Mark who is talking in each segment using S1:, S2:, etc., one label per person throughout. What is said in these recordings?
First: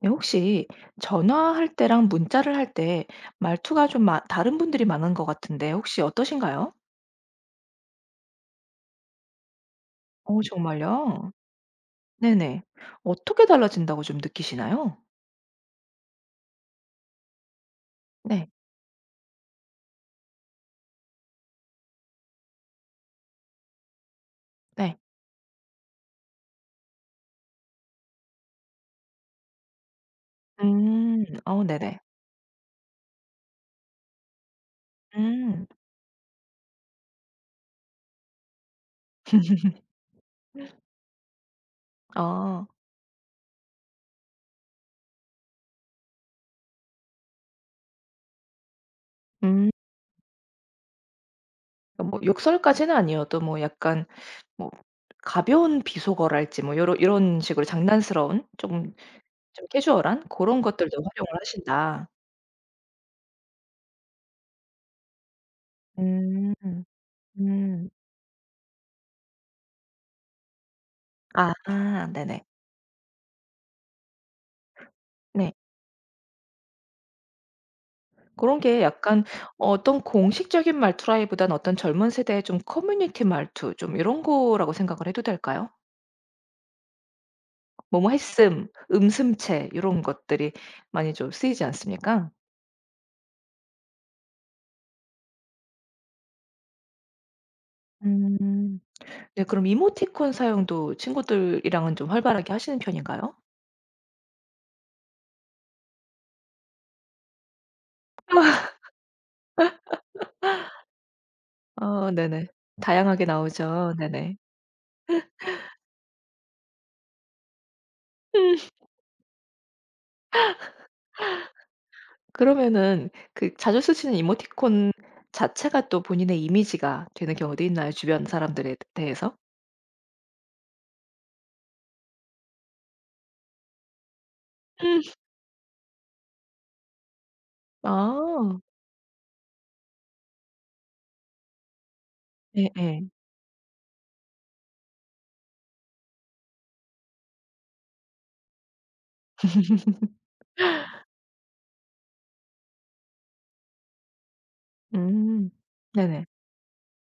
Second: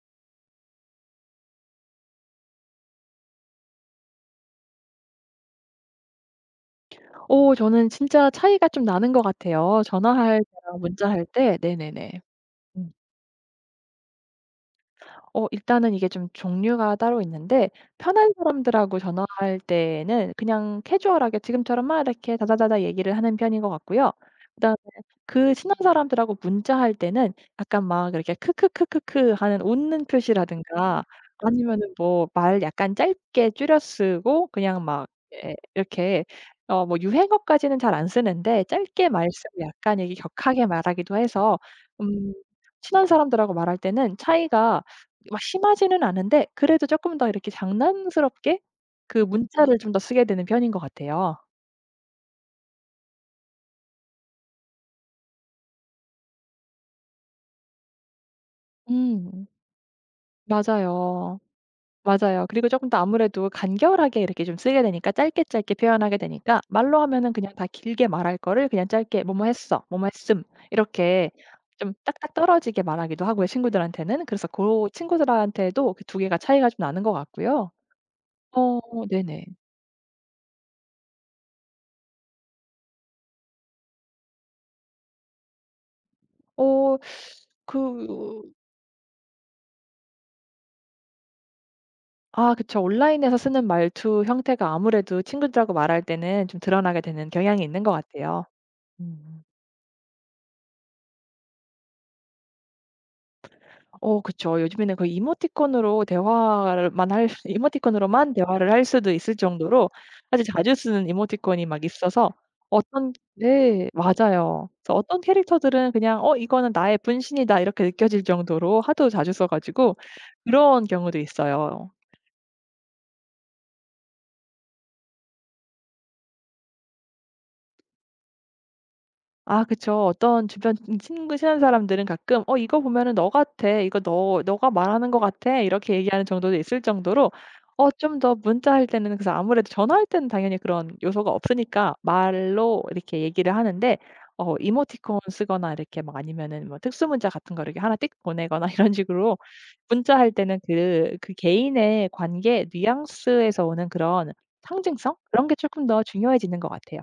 S1: 네, 혹시 전화할 때랑 문자를 할 때 말투가 좀 다른 분들이 많은 것 같은데 혹시 어떠신가요?
S2: 저는 진짜 차이가 좀 나는 것 같아요. 전화할
S1: 어,
S2: 때랑 문자할
S1: 정말요?
S2: 때. 네네네.
S1: 네네.
S2: 음.
S1: 어떻게 달라진다고 좀 느끼시나요?
S2: 일단은 이게 좀 종류가 따로 있는데 편한
S1: 네,
S2: 사람들하고 전화할 때는 그냥 캐주얼하게 지금처럼 막 이렇게 다다다다 얘기를 하는 편인 것 같고요. 그다음에
S1: 네.
S2: 그 친한 사람들하고 문자할 때는 약간 막 이렇게 크크크크크 하는 웃는 표시라든가
S1: 어,
S2: 아니면은
S1: 네네.
S2: 뭐 말 약간 짧게 줄여 쓰고 그냥 막 예
S1: 음,
S2: 이렇게 뭐 유행어까지는 잘 안 쓰는데 짧게 말 쓰고 약간 이게 격하게 말하기도 해서 음
S1: 어,
S2: 친한 사람들하고 말할 때는 차이가 막 심하지는 않은데 그래도 쪼끔 더 이렇게 장난스럽게 그
S1: 음.
S2: 문자를 좀 더 쓰게 되는 편인 것 같아요.
S1: 그러니까 뭐 욕설까지는 아니어도 뭐 약간 뭐 가벼운 비속어랄지 뭐 요런 이런 식으로 장난스러운 조금
S2: 음.
S1: 좀 캐주얼한 그런 것들도
S2: 맞아요.
S1: 활용을 하신다.
S2: 맞아요. 그리고 쪼끔 더 아무래도 간결하게 이렇게 좀 쓰게 되니까 짧게 짧게 표현하게
S1: 음,
S2: 되니까 말로 하면은 그냥 다
S1: 음.
S2: 길게 말할 거를 그냥 짧게 "뭐뭐 했어." "뭐뭐 했음." 이렇게
S1: 아,
S2: 좀
S1: 아,
S2: 딱딱
S1: 네네.
S2: 떨어지게 말하기도 하고요 친구들한테는. 그래서 고
S1: 네.
S2: 친구들한테도 그 두 개가 차이가 좀 나는 것 같고요.
S1: 그런
S2: 어
S1: 게 약간
S2: 네네.
S1: 어떤 공식적인 말투라기보단 어떤 젊은 세대의 좀 커뮤니티 말투 좀 이런 거라고 생각을 해도 될까요?
S2: 어그
S1: 뭐뭐 했음, 음슴체 이런 것들이 많이 좀 쓰이지 않습니까?
S2: 아 그쵸. 온라인에서 쓰는 말투 형태가 아무래도 친구들하고 말할 때는 좀 드러나게 되는 경향이 있는 것 같아요.
S1: 음.
S2: 음.
S1: 네, 그럼 이모티콘 사용도 친구들이랑은 좀 활발하게 하시는 편인가요?
S2: 어 그쵸. 요즘에는 거의 이모티콘으로 대화만 할 수 이모티콘으로만 대화를 할 수도 있을 정도로 아주 자주 쓰는 이모티콘이 막
S1: 어
S2: 있어서
S1: 네네.
S2: 어떤
S1: 다양하게
S2: 네
S1: 나오죠. 네네.
S2: 맞아요. 그래서 어떤 캐릭터들은 그냥 '어 이거는 나의 분신이다.' 이렇게 느껴질
S1: 음.
S2: 정도로 하도 자주 써 가지고 그런 경우도 있어요.
S1: 그러면은 그 자주 쓰시는 이모티콘 자체가 또 본인의 이미지가 되는 경우도 있나요? 주변 사람들에 대해서?
S2: 아 그쵸. 어떤 주변 친구 친한 사람들은 가끔 "어 이거 보면은 너 같아. 이거 너 너가
S1: 음.
S2: 말하는 것 같아." 이렇게 얘기하는 정도도 있을 정도로 좀 더
S1: 아.
S2: 문자할 때는 그래서 아무래도 전화할 때는 당연히 그런 요소가 없으니까 말로
S1: 예예.
S2: 이렇게 얘기를 하는데 어 이모티콘 쓰거나 이렇게 막 아니면은 뭐 특수 문자 같은 거 이렇게 하나 띡 보내거나 이런 식으로 문자할 때는 그 개인의 관계 뉘앙스에서 오는 그런 상징성? 그런
S1: 음.
S2: 게 조금 더
S1: 네네.
S2: 중요해지는 것 같아요.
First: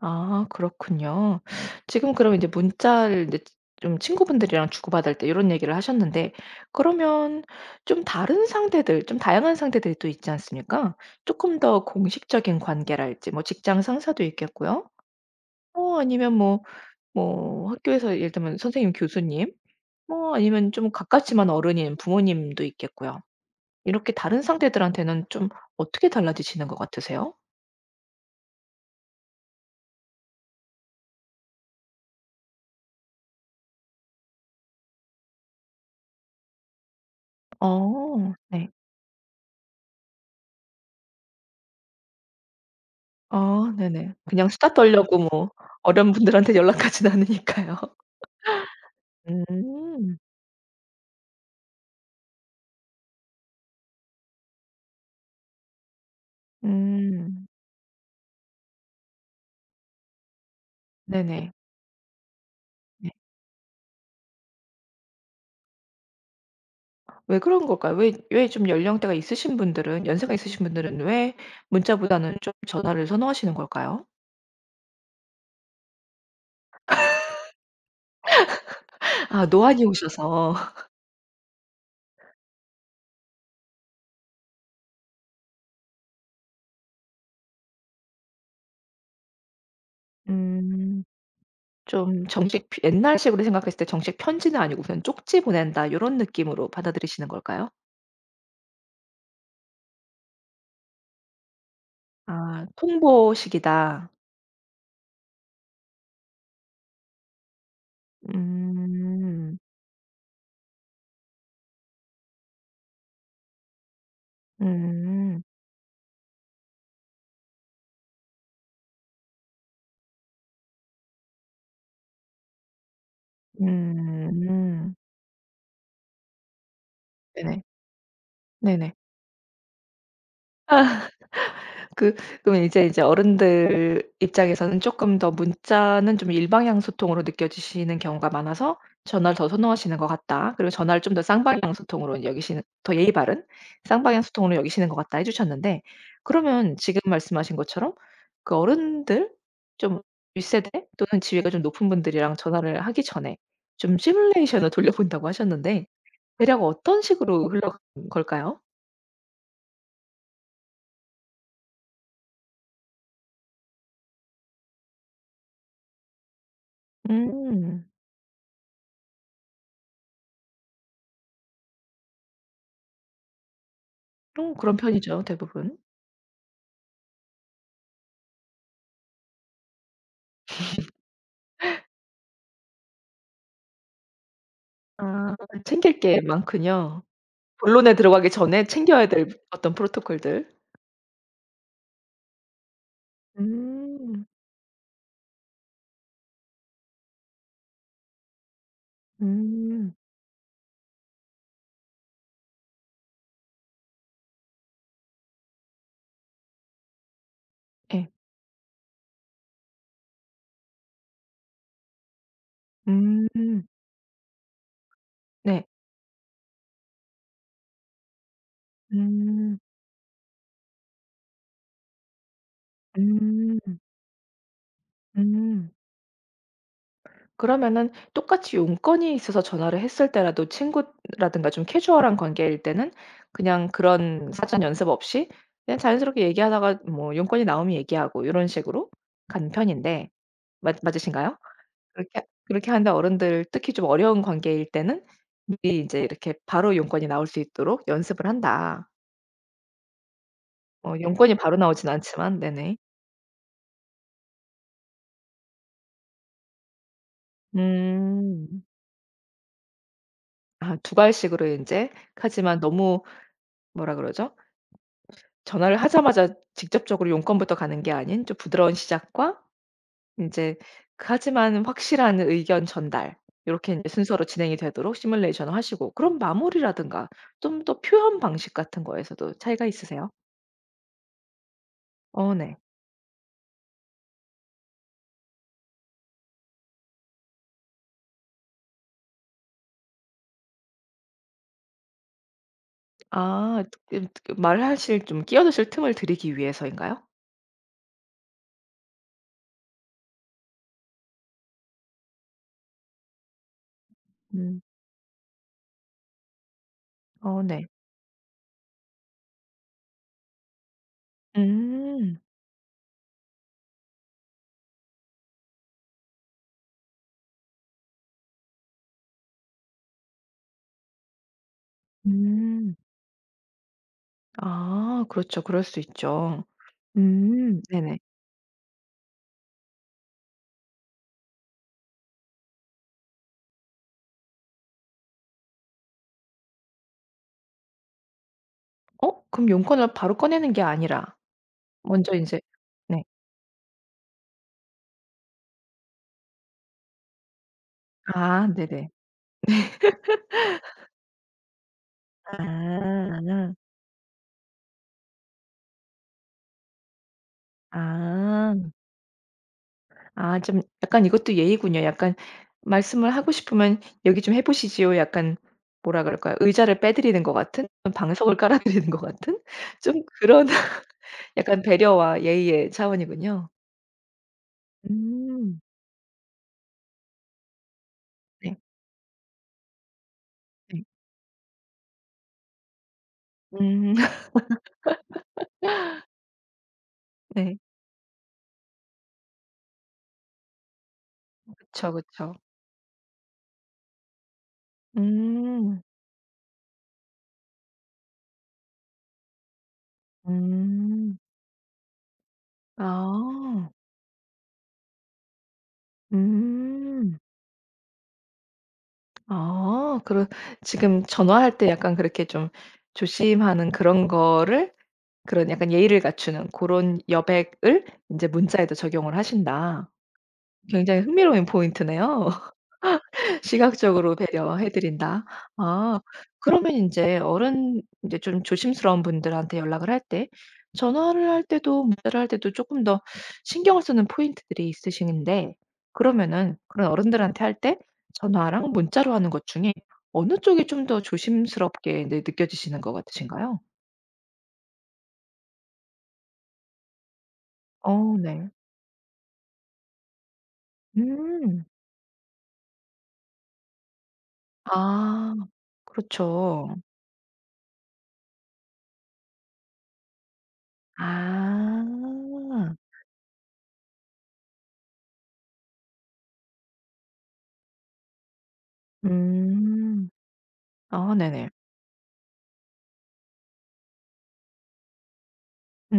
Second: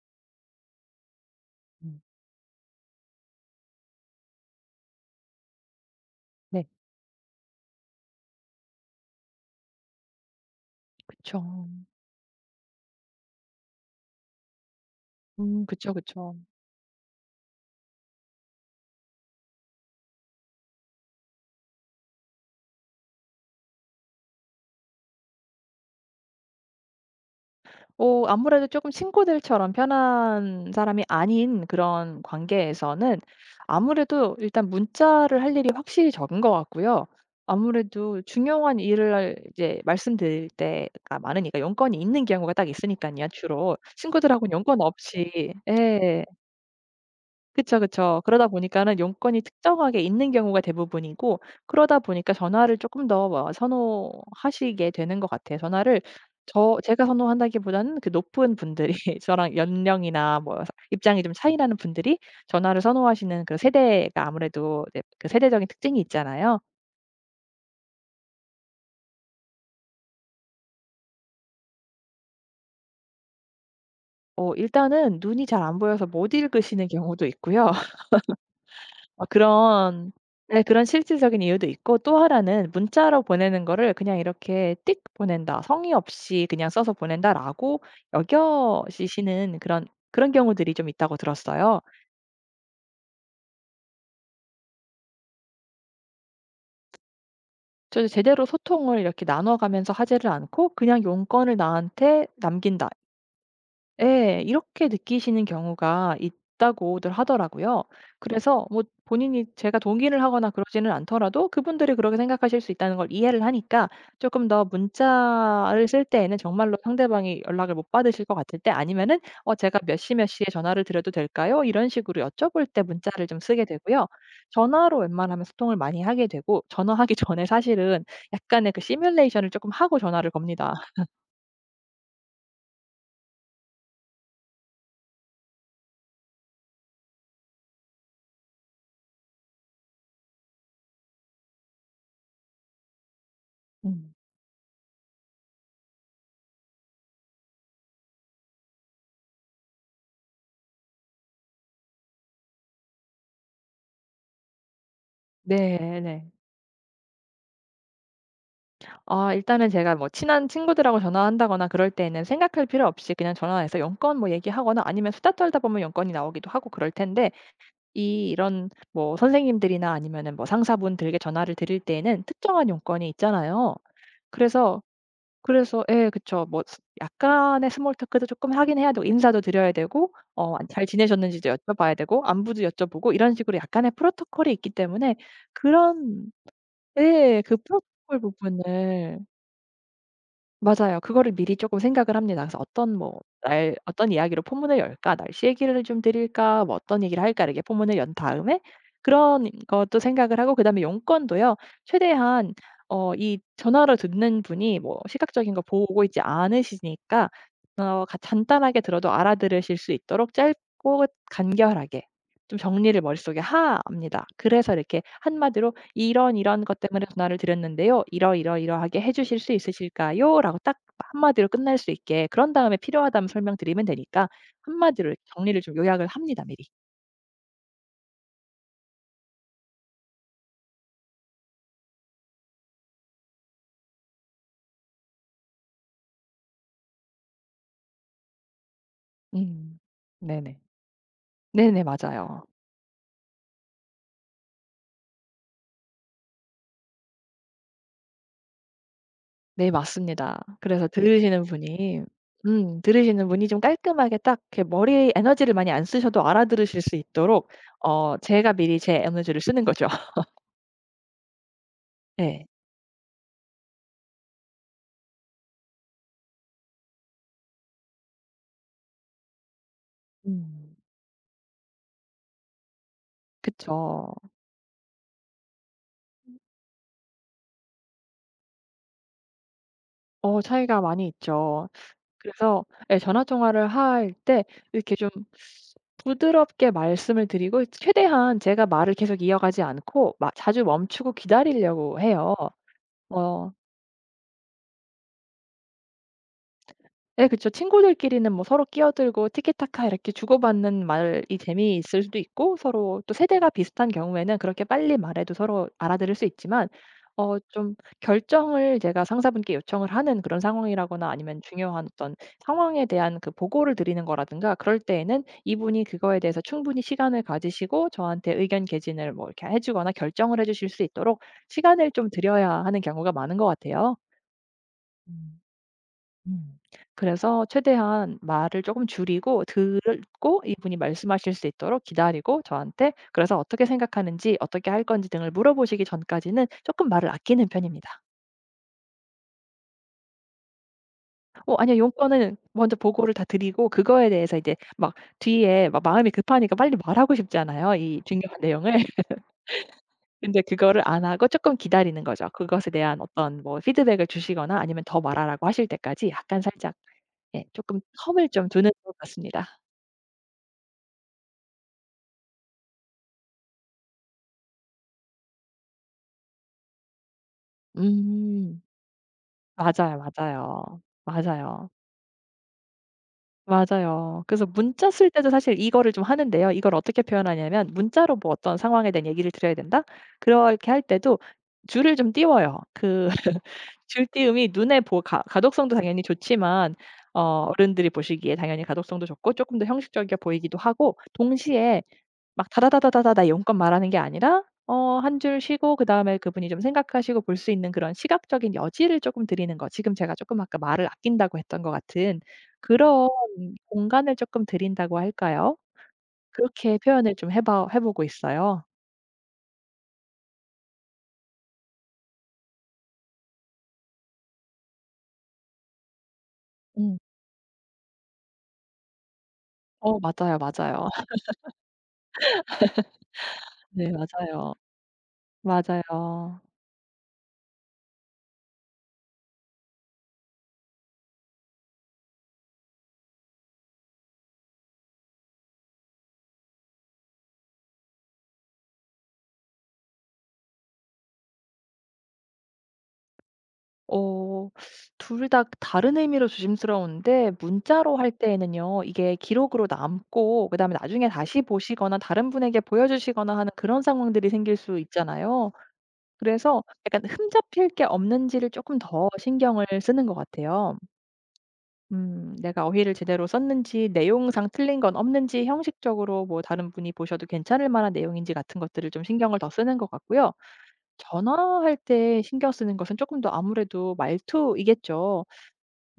S1: 아 그렇군요.
S2: 음.
S1: 지금 그럼 인제 문자를 인제 좀 친구분들이랑 주고받을 때 요런 얘기를 하셨는데
S2: 네.
S1: 그러면 좀 다른 상대들 좀 다양한 상대들이 또 있지 않습니까?
S2: 그쵸.
S1: 쪼끔 더 공식적인 관계랄지 뭐 직장 상사도 있겠고요.
S2: 그쵸,
S1: 어 아니면
S2: 그쵸.
S1: 뭐 뭐 학교에서 예를 들면 선생님, 교수님 뭐 아니면 좀 가깝지만 어른인 부모님도 있겠고요. 이렇게 다른 상대들한테는 좀 어떻게 달라지시는 것 같으세요?
S2: 아무래도 쪼끔 친구들처럼 편한 사람이 아닌 그런 관계에서는 아무래도 일단 문자를 할 일이 확실히 적은 것 같고요. 아무래도
S1: 어. 네.
S2: 중요한 일을 이제 말씀드릴 때가 많으니까 용건이 있는 경우가 딱 있으니깐요
S1: 아
S2: 주로.
S1: 네네. 그냥
S2: 친구들하고는
S1: 수다
S2: 용건
S1: 떨려고 뭐
S2: 없이 예.
S1: 어른분들한테 연락하진 않으니까요.
S2: 그쵸, 그쵸. 그러다 보니까는 용건이 특정하게
S1: 음.
S2: 있는 경우가 대부분이고 그러다 보니까 전화를 조금 더 뭐 선호하시게 되는 것 같아요. 전화를 제가
S1: 음.
S2: 선호한다기보다는 그 높은 분들이 저랑 연령이나 뭐 입장이 좀
S1: 네네.
S2: 차이 나는 분들이 전화를
S1: 네.
S2: 선호하시는 그 세대가 아무래도 이제 그 세대적인 특징이 있잖아요.
S1: 왜 그런 걸까요? 왜 좀 연령대가 있으신 분들은 연세가 있으신 분들은 왜 문자보다는 좀 전화를 선호하시는 걸까요?
S2: 어 일단은 눈이 잘 안 보여서 못 읽으시는 경우도 있고요. 어
S1: 아 노안이
S2: 그런
S1: 오셔서.
S2: 네 그런 실질적인 이유도 있고 또 하나는 '문자로 보내는 거를 그냥 이렇게 띡 보낸다. 성의 없이 그냥 써서 보낸다.'라고 여겨지시는 그런 그런 경우들이 좀
S1: 음.
S2: 있다고 들었어요.
S1: 좀 정식 피 옛날식으로 생각했을 때 정식 편지는 아니고 우선 쪽지 보낸다 요런 느낌으로 받아들이시는 걸까요?
S2: 저도 제대로 소통을 이렇게 나눠 가면서 하지를 않고 그냥 용건을 나한테
S1: 아
S2: 남긴다.
S1: 통보식이다.
S2: 예. 이렇게 느끼시는 경우가 있다고들 하더라고요. 그래서 뭐 본인이
S1: 음.
S2: 제가 동의를 하거나 그러지는 않더라도 그분들이 그렇게 생각하실 수 있다는 걸 이해를 하니까 조금 더
S1: 음.
S2: 문자를 쓸 때에는 정말로 상대방이 연락을 못 받으실 것 같을 때 아니면은 "어 제가 몇 시, 몇 시에 전화를 드려도 될까요?" 이런 식으로 여쭤볼 때 문자를 좀 쓰게 되고요.
S1: 음.
S2: 전화로 웬만하면 소통을 많이 하게 되고 전화하기 전에
S1: 네네.
S2: 사실은 약간의 그
S1: 네네.
S2: 시뮬레이션을 조금 하고 전화를 겁니다.
S1: 그 그러면 이제 어른들 입장에서는 쪼끔 더 문자는 좀 일방향 소통으로 느껴지시는 경우가 많아서 전화를 더 선호하시는 것 같다. 그리고 전화를 좀 더 쌍방향 소통으로 여기시는 더 예의 바른
S2: 음.
S1: 쌍방향 소통으로 여기시는 것 같다 해 주셨는데 그러면 지금 말씀하신 것처럼 그 어른들 좀 윗세대 또는 지위가 좀 높은 분들이랑 전화를 하기 전에 좀 시뮬레이션을 돌려본다고 하셨는데
S2: 네. 네.
S1: 대략 어떤 식으로 흘러간 걸까요?
S2: 아 일단은 제가 뭐 친한 친구들하고 전화한다거나 그럴 때에는 생각할 필요 없이 그냥 전화해서 연건 뭐 얘기하거나 아니면 수다 떨다 보면 연건이 나오기도 하고 그럴 텐데
S1: 음.
S2: 이 이런 뭐 선생님들이나 아니면은 뭐 상사분들에게 전화를 드릴 때에는 특정한 연건이 있잖아요.
S1: 또 그런
S2: 그래서
S1: 편이죠, 대부분.
S2: 그래서 예 그쵸. 뭐 스 약간의 스몰 토크도 조금 하긴 해야 되고 인사도 드려야 되고 어 잘 지내셨는지도 여쭤봐야 되고 안부도 여쭤보고 이런 식으로 약간의 프로토콜이 있기 때문에
S1: 아 챙길 게
S2: 그런
S1: 많군요.
S2: 예. 그
S1: 본론에
S2: 프로토콜
S1: 들어가기 전에 챙겨야
S2: 부분을
S1: 될 어떤 프로토콜들.
S2: 맞아요. 그거를 미리 쪼끔 생각을 합니다. 그래서 '어떤 뭐 날 어떤
S1: 음.
S2: 이야기로 포문을 열까? 날씨 얘기를 좀 드릴까? 뭐 어떤 얘기를 할까?' 이렇게 포문을 연 다음에 그런
S1: 음.
S2: 것도 생각을 하고 그다음에 용건도요. 최대한 어 이 전화로 듣는 분이 뭐 시각적인 거 보고 있지 않으시니까 어
S1: 예.
S2: 가 간단하게 들어도 알아들으실 수 있도록 짧고 간결하게 좀 정리를
S1: 음.
S2: 머릿속에 하 합니다. 그래서 이렇게
S1: 네.
S2: 한마디로 "이런 이런 것 때문에 전화를 드렸는데요. 이러이러이러하게 해 주실 수
S1: 음.
S2: 있으실까요?" 라고 딱 한마디로 끝날 수 있게 그런 다음에 필요하다면
S1: 음.
S2: 설명드리면 되니까 한마디로 정리를
S1: 음.
S2: 좀 요약을 합니다 미리.
S1: 그러면은 똑같이 용건이 있어서 전화를 했을 때라도 친구라든가 좀 캐주얼한 관계일 때는 그냥 그런 사전 연습 없이 그냥 자연스럽게 얘기하다가 뭐 용건이 나오면 얘기하고 이런 식으로 가는
S2: 음.
S1: 편인데
S2: 네네.
S1: 맞 맞으신가요?
S2: 네네.
S1: 그렇게
S2: 맞아요.
S1: 그렇게 하는데 어른들 특히 좀 어려운 관계일 때는 미리 이제 이렇게 바로 용건이 나올 수 있도록 연습을 한다.
S2: 네 맞습니다. 그래서
S1: 어 용건이
S2: 들으시는
S1: 바로 나오진
S2: 분이
S1: 않지만 네네.
S2: 들으시는 분이 좀 깔끔하게 딱 이렇게 머리에 에너지를 많이 안 쓰셔도 알아들으실 수 있도록 어 제가
S1: 음.
S2: 미리 제 에너지를 쓰는 거죠.
S1: 아 두갈씩으로 인제
S2: 네.
S1: 하지만 너무 뭐라 그러죠? 전화를 하자마자 직접적으로 용건부터 가는 게 아닌 좀 부드러운 시작과 인제
S2: 음.
S1: 그 하지만 확실한 의견 전달 요렇게 인제
S2: 그쵸.
S1: 순서로 진행이 되도록 시뮬레이션을 하시고 그런 마무리라든가 좀 더 표현 방식 같은 거에서도 차이가 있으세요?
S2: 어 차이가 많이 있죠.
S1: 어 네.
S2: 그래서 예 전화 통화를 할 때 이렇게 좀 부드럽게 말씀을 드리고 최대한 제가 말을 계속 이어가지 않고 자주 멈추고 기다리려고 해요. 어
S1: 아 그 말하실 좀 끼어드실 틈을 드리기 위해서인가요?
S2: 네, 그쵸. 친구들끼리는 뭐 서로 끼어들고 티키타카 이렇게 주고받는 말이 재미있을 수도 있고 서로 또 세대가 비슷한 경우에는
S1: 음.
S2: 그렇게 빨리 말해도 서로 알아들을 수 있지만 어
S1: 어 네.
S2: 좀 결정을 제가 상사분께 요청을 하는 그런 상황이라거나 아니면 중요한 어떤
S1: 음.
S2: 상황에 대한 그 보고를 드리는 거라든가 그럴 때에는 이분이 그거에 대해서 충분히 시간을 가지시고 저한테 의견 개진을 뭐 이렇게 해 주거나 결정을 해 주실 수 있도록 시간을 좀 드려야
S1: 음.
S2: 하는 경우가 많은 것 같아요.
S1: 아
S2: 음.
S1: 그렇죠. 그럴 수 있죠.
S2: 음. 그래서
S1: 네네.
S2: 최대한 말을 조금 줄이고 듣고 이분이 말씀하실 수 있도록 기다리고 저한테 그래서 어떻게 생각하는지 어떻게 할 건지 등을 물어보시기 전까지는 조금 말을 아끼는 편입니다.
S1: 어 그럼 용건을 바로 꺼내는 게 아니라
S2: 어 아니요.
S1: 먼저 이
S2: 용건은
S1: 제
S2: 먼저
S1: 네.
S2: 보고를 다 드리고 그거에 대해서 이제 막 뒤에 막 마음이 급하니까 빨리 말하고 싶잖아요, 이 중요한
S1: 아
S2: 내용을.
S1: 네네.
S2: 근데 그거를 안 하고 조금 기다리는 거죠. 그것에 대한 어떤
S1: 아.
S2: 뭐 피드백을 주시거나 아니면 더 말하라고 하실 때까지 약간 살짝 예금 텀을 좀
S1: 아.
S2: 두는 것 같습니다.
S1: 아 좀 약간 이것도 예의군요. 약간 말씀을 하고 싶으면 "여기 좀 해 보시지요." 약간 뭐라 그럴까요? 의자를 빼 드리는 것 같은? 방석을 깔아
S2: 음.
S1: 드리는 것 같은?
S2: 맞아요,
S1: 좀 그런
S2: 맞아요.
S1: 약간
S2: 맞아요.
S1: 배려와 예의의 차원이군요.
S2: 맞아요. 그래서 문자 쓸 때도 사실
S1: 음.
S2: 이거를 좀 하는데요. 이걸 어떻게 표현하냐면 문자로 뭐 어떤
S1: 네.
S2: 상황에 대한 얘기를 드려야 된다? 그렇게 할
S1: 네.
S2: 때도 줄을 좀 띄워요. 그
S1: 음.
S2: 줄 띄움이 눈에 보 가 가독성도 당연히 좋지만 어
S1: 네.
S2: 어른들이 보시기에 당연히 가독성도 좋고 조금 더 형식적이어 보이기도 하고 동시에
S1: 그쵸, 그쵸.
S2: 막 다다다다다다다 용건 말하는 게 아니라 어 한 줄 쉬고
S1: 음.
S2: 그다음에 그분이 좀 생각하시고 볼 수 있는 그런 시각적인 여지를 쪼끔 드리는 거 지금 제가 쪼끔 아까 말을
S1: 음.
S2: 아낀다고 했던 것 같은 그런
S1: 아.
S2: 공간을 쪼끔 드린다고 할까요? 그렇게 표현을
S1: 음.
S2: 좀 해봐 해 보고 있어요.
S1: 아. 그런 지금 전화할 때 약간 그렇게 좀 조심하는 그런 거를 그런 약간 예의를 갖추는 그
S2: 음.
S1: 런 여백을 이제 문자에도 적용을 하신다.
S2: 어 맞아요, 맞아요.
S1: 굉장히 흥미로운 포인트네요.
S2: 네
S1: 시각적으로
S2: 맞아요.
S1: 배려해 드린다. 아
S2: 맞아요.
S1: 그러면 인제 어른 인제 좀 조심스러운 분들한테 연락을 할 때 전화를 할 때도 문자를 할 때도 쪼끔 더 신경을 쓰는 포인트들이 있으신데 그러면은 그런 어른들한테 할 때 전화랑 문자로 하는 것 중에 어느 쪽이 좀 더 조심스럽게 네 느껴지시는 것 같으신가요?
S2: 어. 둘 다 다른 의미로 조심스러운데 문자로 할
S1: 어 네.
S2: 때에는요. 이게 기록으로 남고 그다음에 나중에 다시
S1: 음.
S2: 보시거나 다른 분에게 보여주시거나 하는 그런 상황들이 생길 수
S1: 아
S2: 있잖아요. 그래서
S1: 그렇죠.
S2: 약간 흠잡힐 게 없는지를 조금 더 신경을 쓰는 것 같아요.
S1: 아.
S2: 내가 어휘를 제대로 썼는지 내용상 틀린 건 없는지 형식적으로 뭐 다른 분이 보셔도 괜찮을 만한 내용인지 같은 것들을 좀 신경을 더 쓰는 것
S1: 음.
S2: 같고요.
S1: 아 네네.
S2: 전화할 때 신경 쓰는 것은 조금 더 아무래도 말투이겠죠.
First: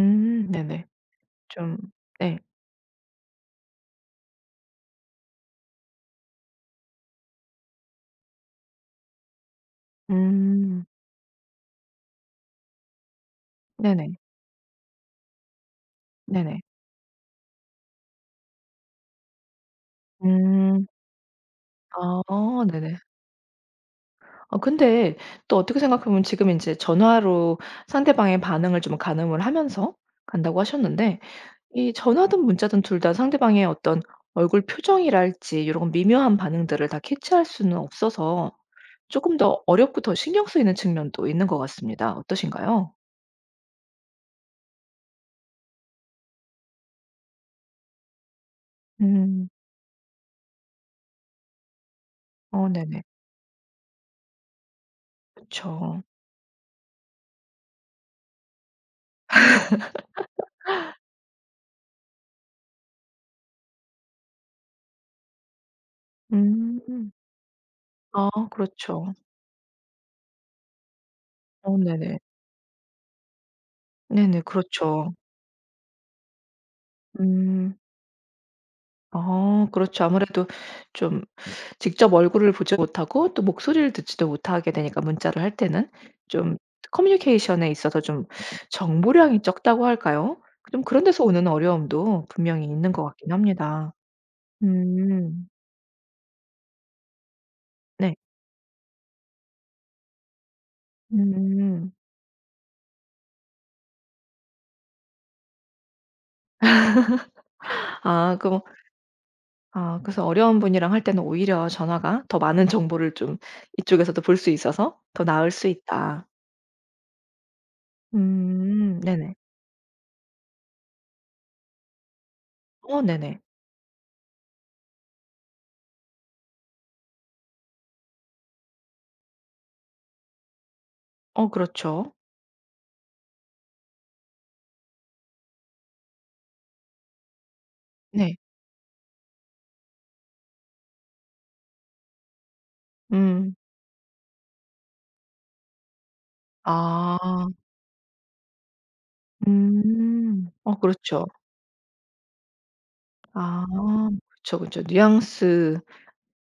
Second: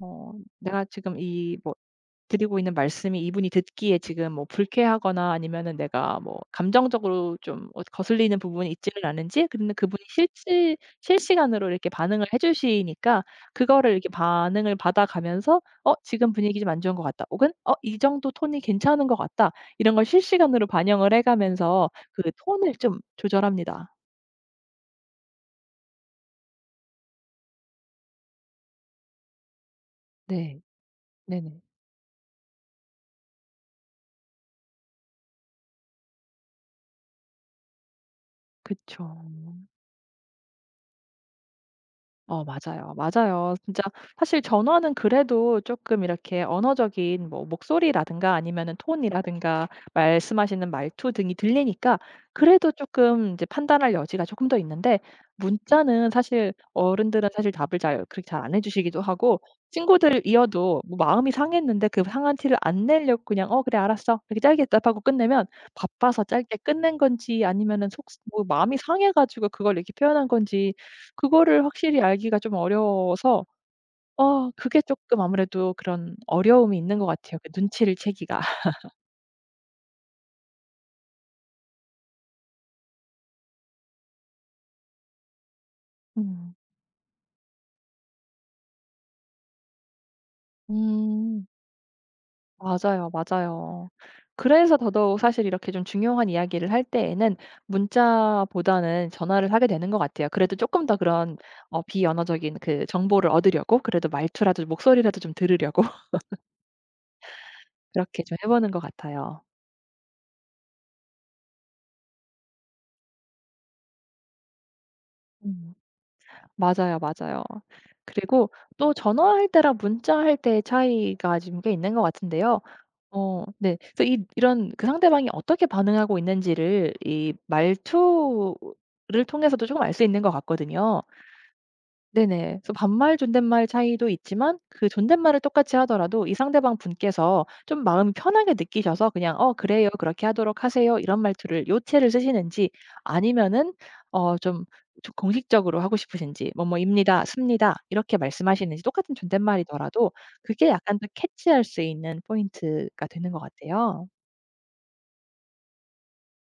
S2: 어 내가
S1: 네네.
S2: 지금 이 뭐
S1: 좀 네.
S2: 드리고 있는 말씀이 이분이 듣기에 지금 뭐 불쾌하거나 아니면은 내가 뭐 감정적으로 좀 어 거슬리는 부분이 있지는 않은지 근데 그분이
S1: 음.
S2: 실시간으로 이렇게 반응을 해 주시니까 그거를 이렇게
S1: 네네.
S2: 반응을 받아가면서 '어 지금 분위기
S1: 네네.
S2: 좀 안 좋은 것 같다.' 혹은 '어 이 정도 톤이 괜찮은 것 같다.' 이런 걸 실시간으로
S1: 음.
S2: 반영을 해 가면서 그
S1: 아
S2: 톤을
S1: 네네.
S2: 좀 조절합니다.
S1: 아 근데 또 어떻게 생각해 보면 지금 인제 전화로 상대방의 반응을 좀 가늠을 하면서
S2: 네.
S1: 간다고 하셨는데
S2: 네. 네네.
S1: 이 전화든 문자든 둘 다 상대방의 어떤 얼굴 표정이랄지 요런 미묘한 반응들을 다 캐치할 수는 없어서
S2: 그쵸.
S1: 쪼끔 더 어렵고 더 신경 쓰이는 측면도 있는 것 같습니다.
S2: 어
S1: 어떠신가요?
S2: 맞아요. 맞아요. 진짜 사실 전화는 그래도 조금 이렇게 언어적인 뭐 목소리라든가 아니면은
S1: 음.
S2: 톤이라든가 말씀하시는 말투 등이 들리니까
S1: 어
S2: 그래도
S1: 네네.
S2: 조금 이제 판단할 여지가 조금 더 있는데
S1: 그쵸.
S2: 문자는 사실 어른들은 사실 답을 잘 그렇게 잘 안 해 주시기도 하고 친구들이어도 뭐 마음이 상했는데 그 상한 티를 안 내려고 그냥 "어 그래 알았어." 이렇게 짧게 답하고 끝내면 바빠서 짧게 끝낸
S1: 음.
S2: 건지 아니면은 속
S1: 아
S2: 뭐 마음이 상해
S1: 그렇죠.
S2: 가지고 그걸 이렇게 표현한 건지 그거를
S1: 어
S2: 확실히
S1: 네네.
S2: 알기가 좀 어려워서
S1: 네네.
S2: 어 그게
S1: 그렇죠.
S2: 쪼끔 아무래도 그런 어려움이 있는 것 같아요, 그
S1: 음.
S2: 눈치를 채기가.
S1: 아 그렇죠. 아무래도 좀 직접 얼굴을 보지 못하고 또 목소리를 듣지도 못하게 되니까 문자를 할 때는
S2: 음.
S1: 좀 커뮤니케이션에 있어서 좀 정보량이 적다고 할까요? 좀 그런 데서
S2: 음.
S1: 오는 어려움도 분명히 있는 것
S2: 맞아요,
S1: 같긴
S2: 맞아요.
S1: 합니다.
S2: 그래서 더더욱 사실
S1: 음.
S2: 이렇게 좀 중요한 이야기를 할 때에는
S1: 네.
S2: 문자보다는 전화를 하게 되는 것 같아요. 그래도 쪼끔 더 그런 어
S1: 음.
S2: 비언어적인 그 정보를 얻으려고 그래도 말투라도 목소리라도 좀 들으려고 그렇게 좀
S1: 아
S2: 해
S1: 그럼
S2: 보는 것 같아요.
S1: 아 그래서 어려운 분이랑 할 때는 오히려 전화가 더 많은 정보를 좀 이쪽에서도 볼 수 있어서 더 나을 수
S2: 음.
S1: 있다.
S2: 맞아요, 맞아요. 그리고 또
S1: 음. 네네.
S2: 전화할 때랑 문자할 때의 차이가 지금 꽤 있는 것 같은데요.
S1: 어 네네.
S2: 어 네. 그래서 이 이런 그 상대방이 어떻게 반응하고 있는지를 이 말투를 통해서도 조금 알 수 있는 것 같거든요.
S1: 어 그렇죠.
S2: 네네. 그래서 반말 존댓말 차이도 있지만 그 존댓말을 똑같이 하더라도 이 상대방 분께서 좀 마음이
S1: 네.
S2: 편하게 느끼셔서 그냥 "어 그래요. 그렇게 하도록 하세요." 이런 말투를 요체를 쓰시는지
S1: 음.
S2: 아니면은 어 좀 좀 공식적으로 하고 싶으신지
S1: 아.
S2: "뭐뭐입니다. 습니다." 이렇게 말씀하시는지 똑같은 존댓말이더라도
S1: 음.
S2: 그게
S1: 어
S2: 약간 더
S1: 그렇죠.
S2: 캐치할 수 있는 포인트가 되는 것
S1: 아
S2: 같아요.
S1: 그죠그죠 뉘앙스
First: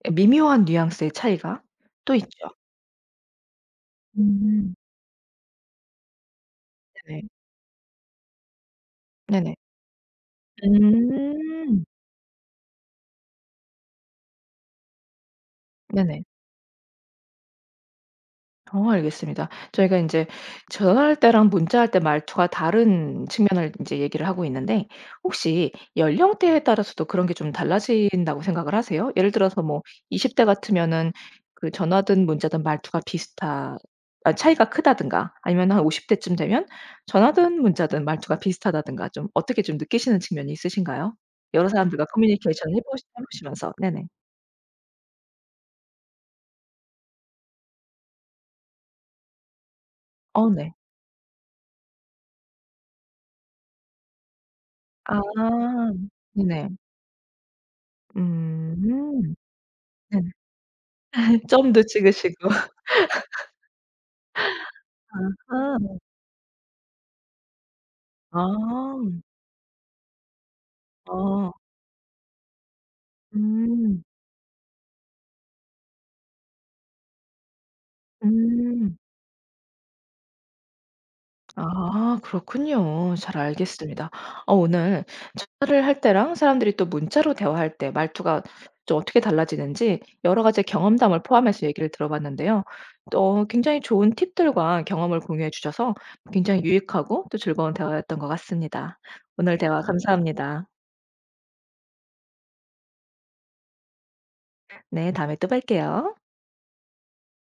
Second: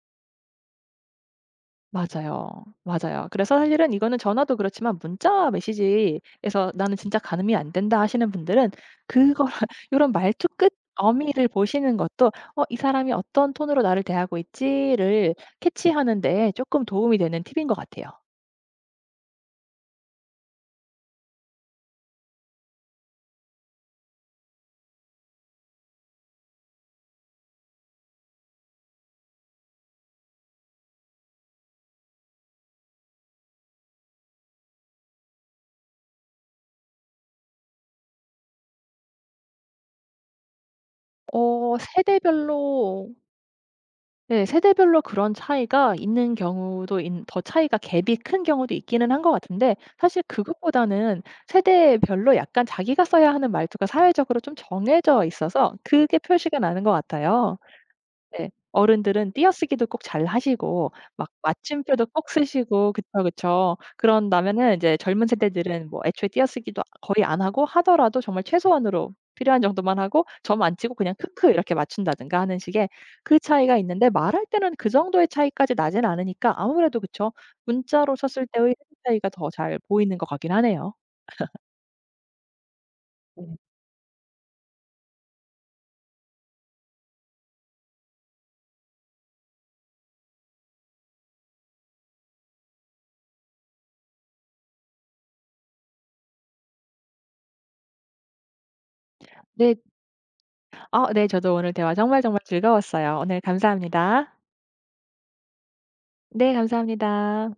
S1: 예 미묘한 뉘앙스의 차이가 또 있죠.
S2: 맞아요. 맞아요. 그래서 사실은 이거는 전화도
S1: 음.
S2: 그렇지만 문자 메시지에서 "나는 진짜
S1: 네네.
S2: 가늠이 안 된다." 하시는 분들은 그거
S1: 네네.
S2: 이런 말투 끝 어미를
S1: 음.
S2: 보시는 것도 '어 이 사람이 어떤 톤으로 나를 대하고 있지?'를 캐치하는
S1: 네네.
S2: 데 조금 도움이 되는 팁인 것 같아요.
S1: 어 알겠습니다. 저희가 이제 전화할 때랑 문자할 때 말투가 다른 측면을 이제 얘기를 하고 있는데 혹시 연령대에 따라서도 그런 게 좀 달라진다고 생각을 하세요? 예를 들어서 뭐 20대 같으면은 그 전화든 문자든 말투가 비슷하 아 차이가 크다든가 아니면 한 50 대쯤 되면 전화든 문자든 말투가 비슷하다든가 좀 어떻게 좀 느끼시는 측면이 있으신가요? 여러
S2: 어
S1: 사람들과 커뮤니케이션을
S2: 세대별로
S1: 해 보시면서. 네네.
S2: 네. 세대별로 그런 차이가 있는 경우도 더 차이가 갭이 큰 경우도 있기는 한 것 같은데 사실
S1: 어 네.
S2: 그것보다는 세대별로 약간 자기가 써야 하는 말투가 사회적으로 좀 정해져 있어서
S1: 아.
S2: 그게 표시가
S1: 네네.
S2: 나는 것 같아요. 네. 어른들은
S1: 음.
S2: 띄어쓰기도 꼭 잘 하시고 막
S1: 점도
S2: 마침표도 꼭
S1: 찍으시고.
S2: 쓰시고 그쵸, 그쵸. 그런다면은 이제 젊은 세대들은
S1: 아하.
S2: 뭐 애초에 띄어쓰기도 거의 안 하고 하더라도 정말 최소한으로
S1: 아.
S2: 필요한 정도만 하고 점 안 치고 그냥 "크크."
S1: 아.
S2: 이렇게 맞춘다든가 하는 식의 그 차이가
S1: 음.
S2: 있는데 말할 때는 그 정도의 차이까지 나진 않으니까 아무래도 그쵸. 문자로 썼을 때의 흐름
S1: 음.
S2: 차이가 더 잘 보이는 것 같긴 하네요.
S1: 아 그렇군요. 잘
S2: 네.
S1: 알겠습니다. 어 오늘 전화를 할 때랑 사람들이 또 문자로 대화할 때 말투가 좀 어떻게 달라지는지 여러 가지 경험담을 포함해서 얘기를 들어봤는데요. 또 굉장히 좋은 팁들과 경험을 공유해 주셔서 굉장히 유익하고 또 즐거운 대화였던 것 같습니다. 오늘
S2: 네.
S1: 대화 감사합니다.
S2: 아 네. 저도 오늘 대화 정말 정말 즐거웠어요. 오늘 감사합니다.
S1: 네 다음에 또 뵐게요.
S2: 네. 감사합니다.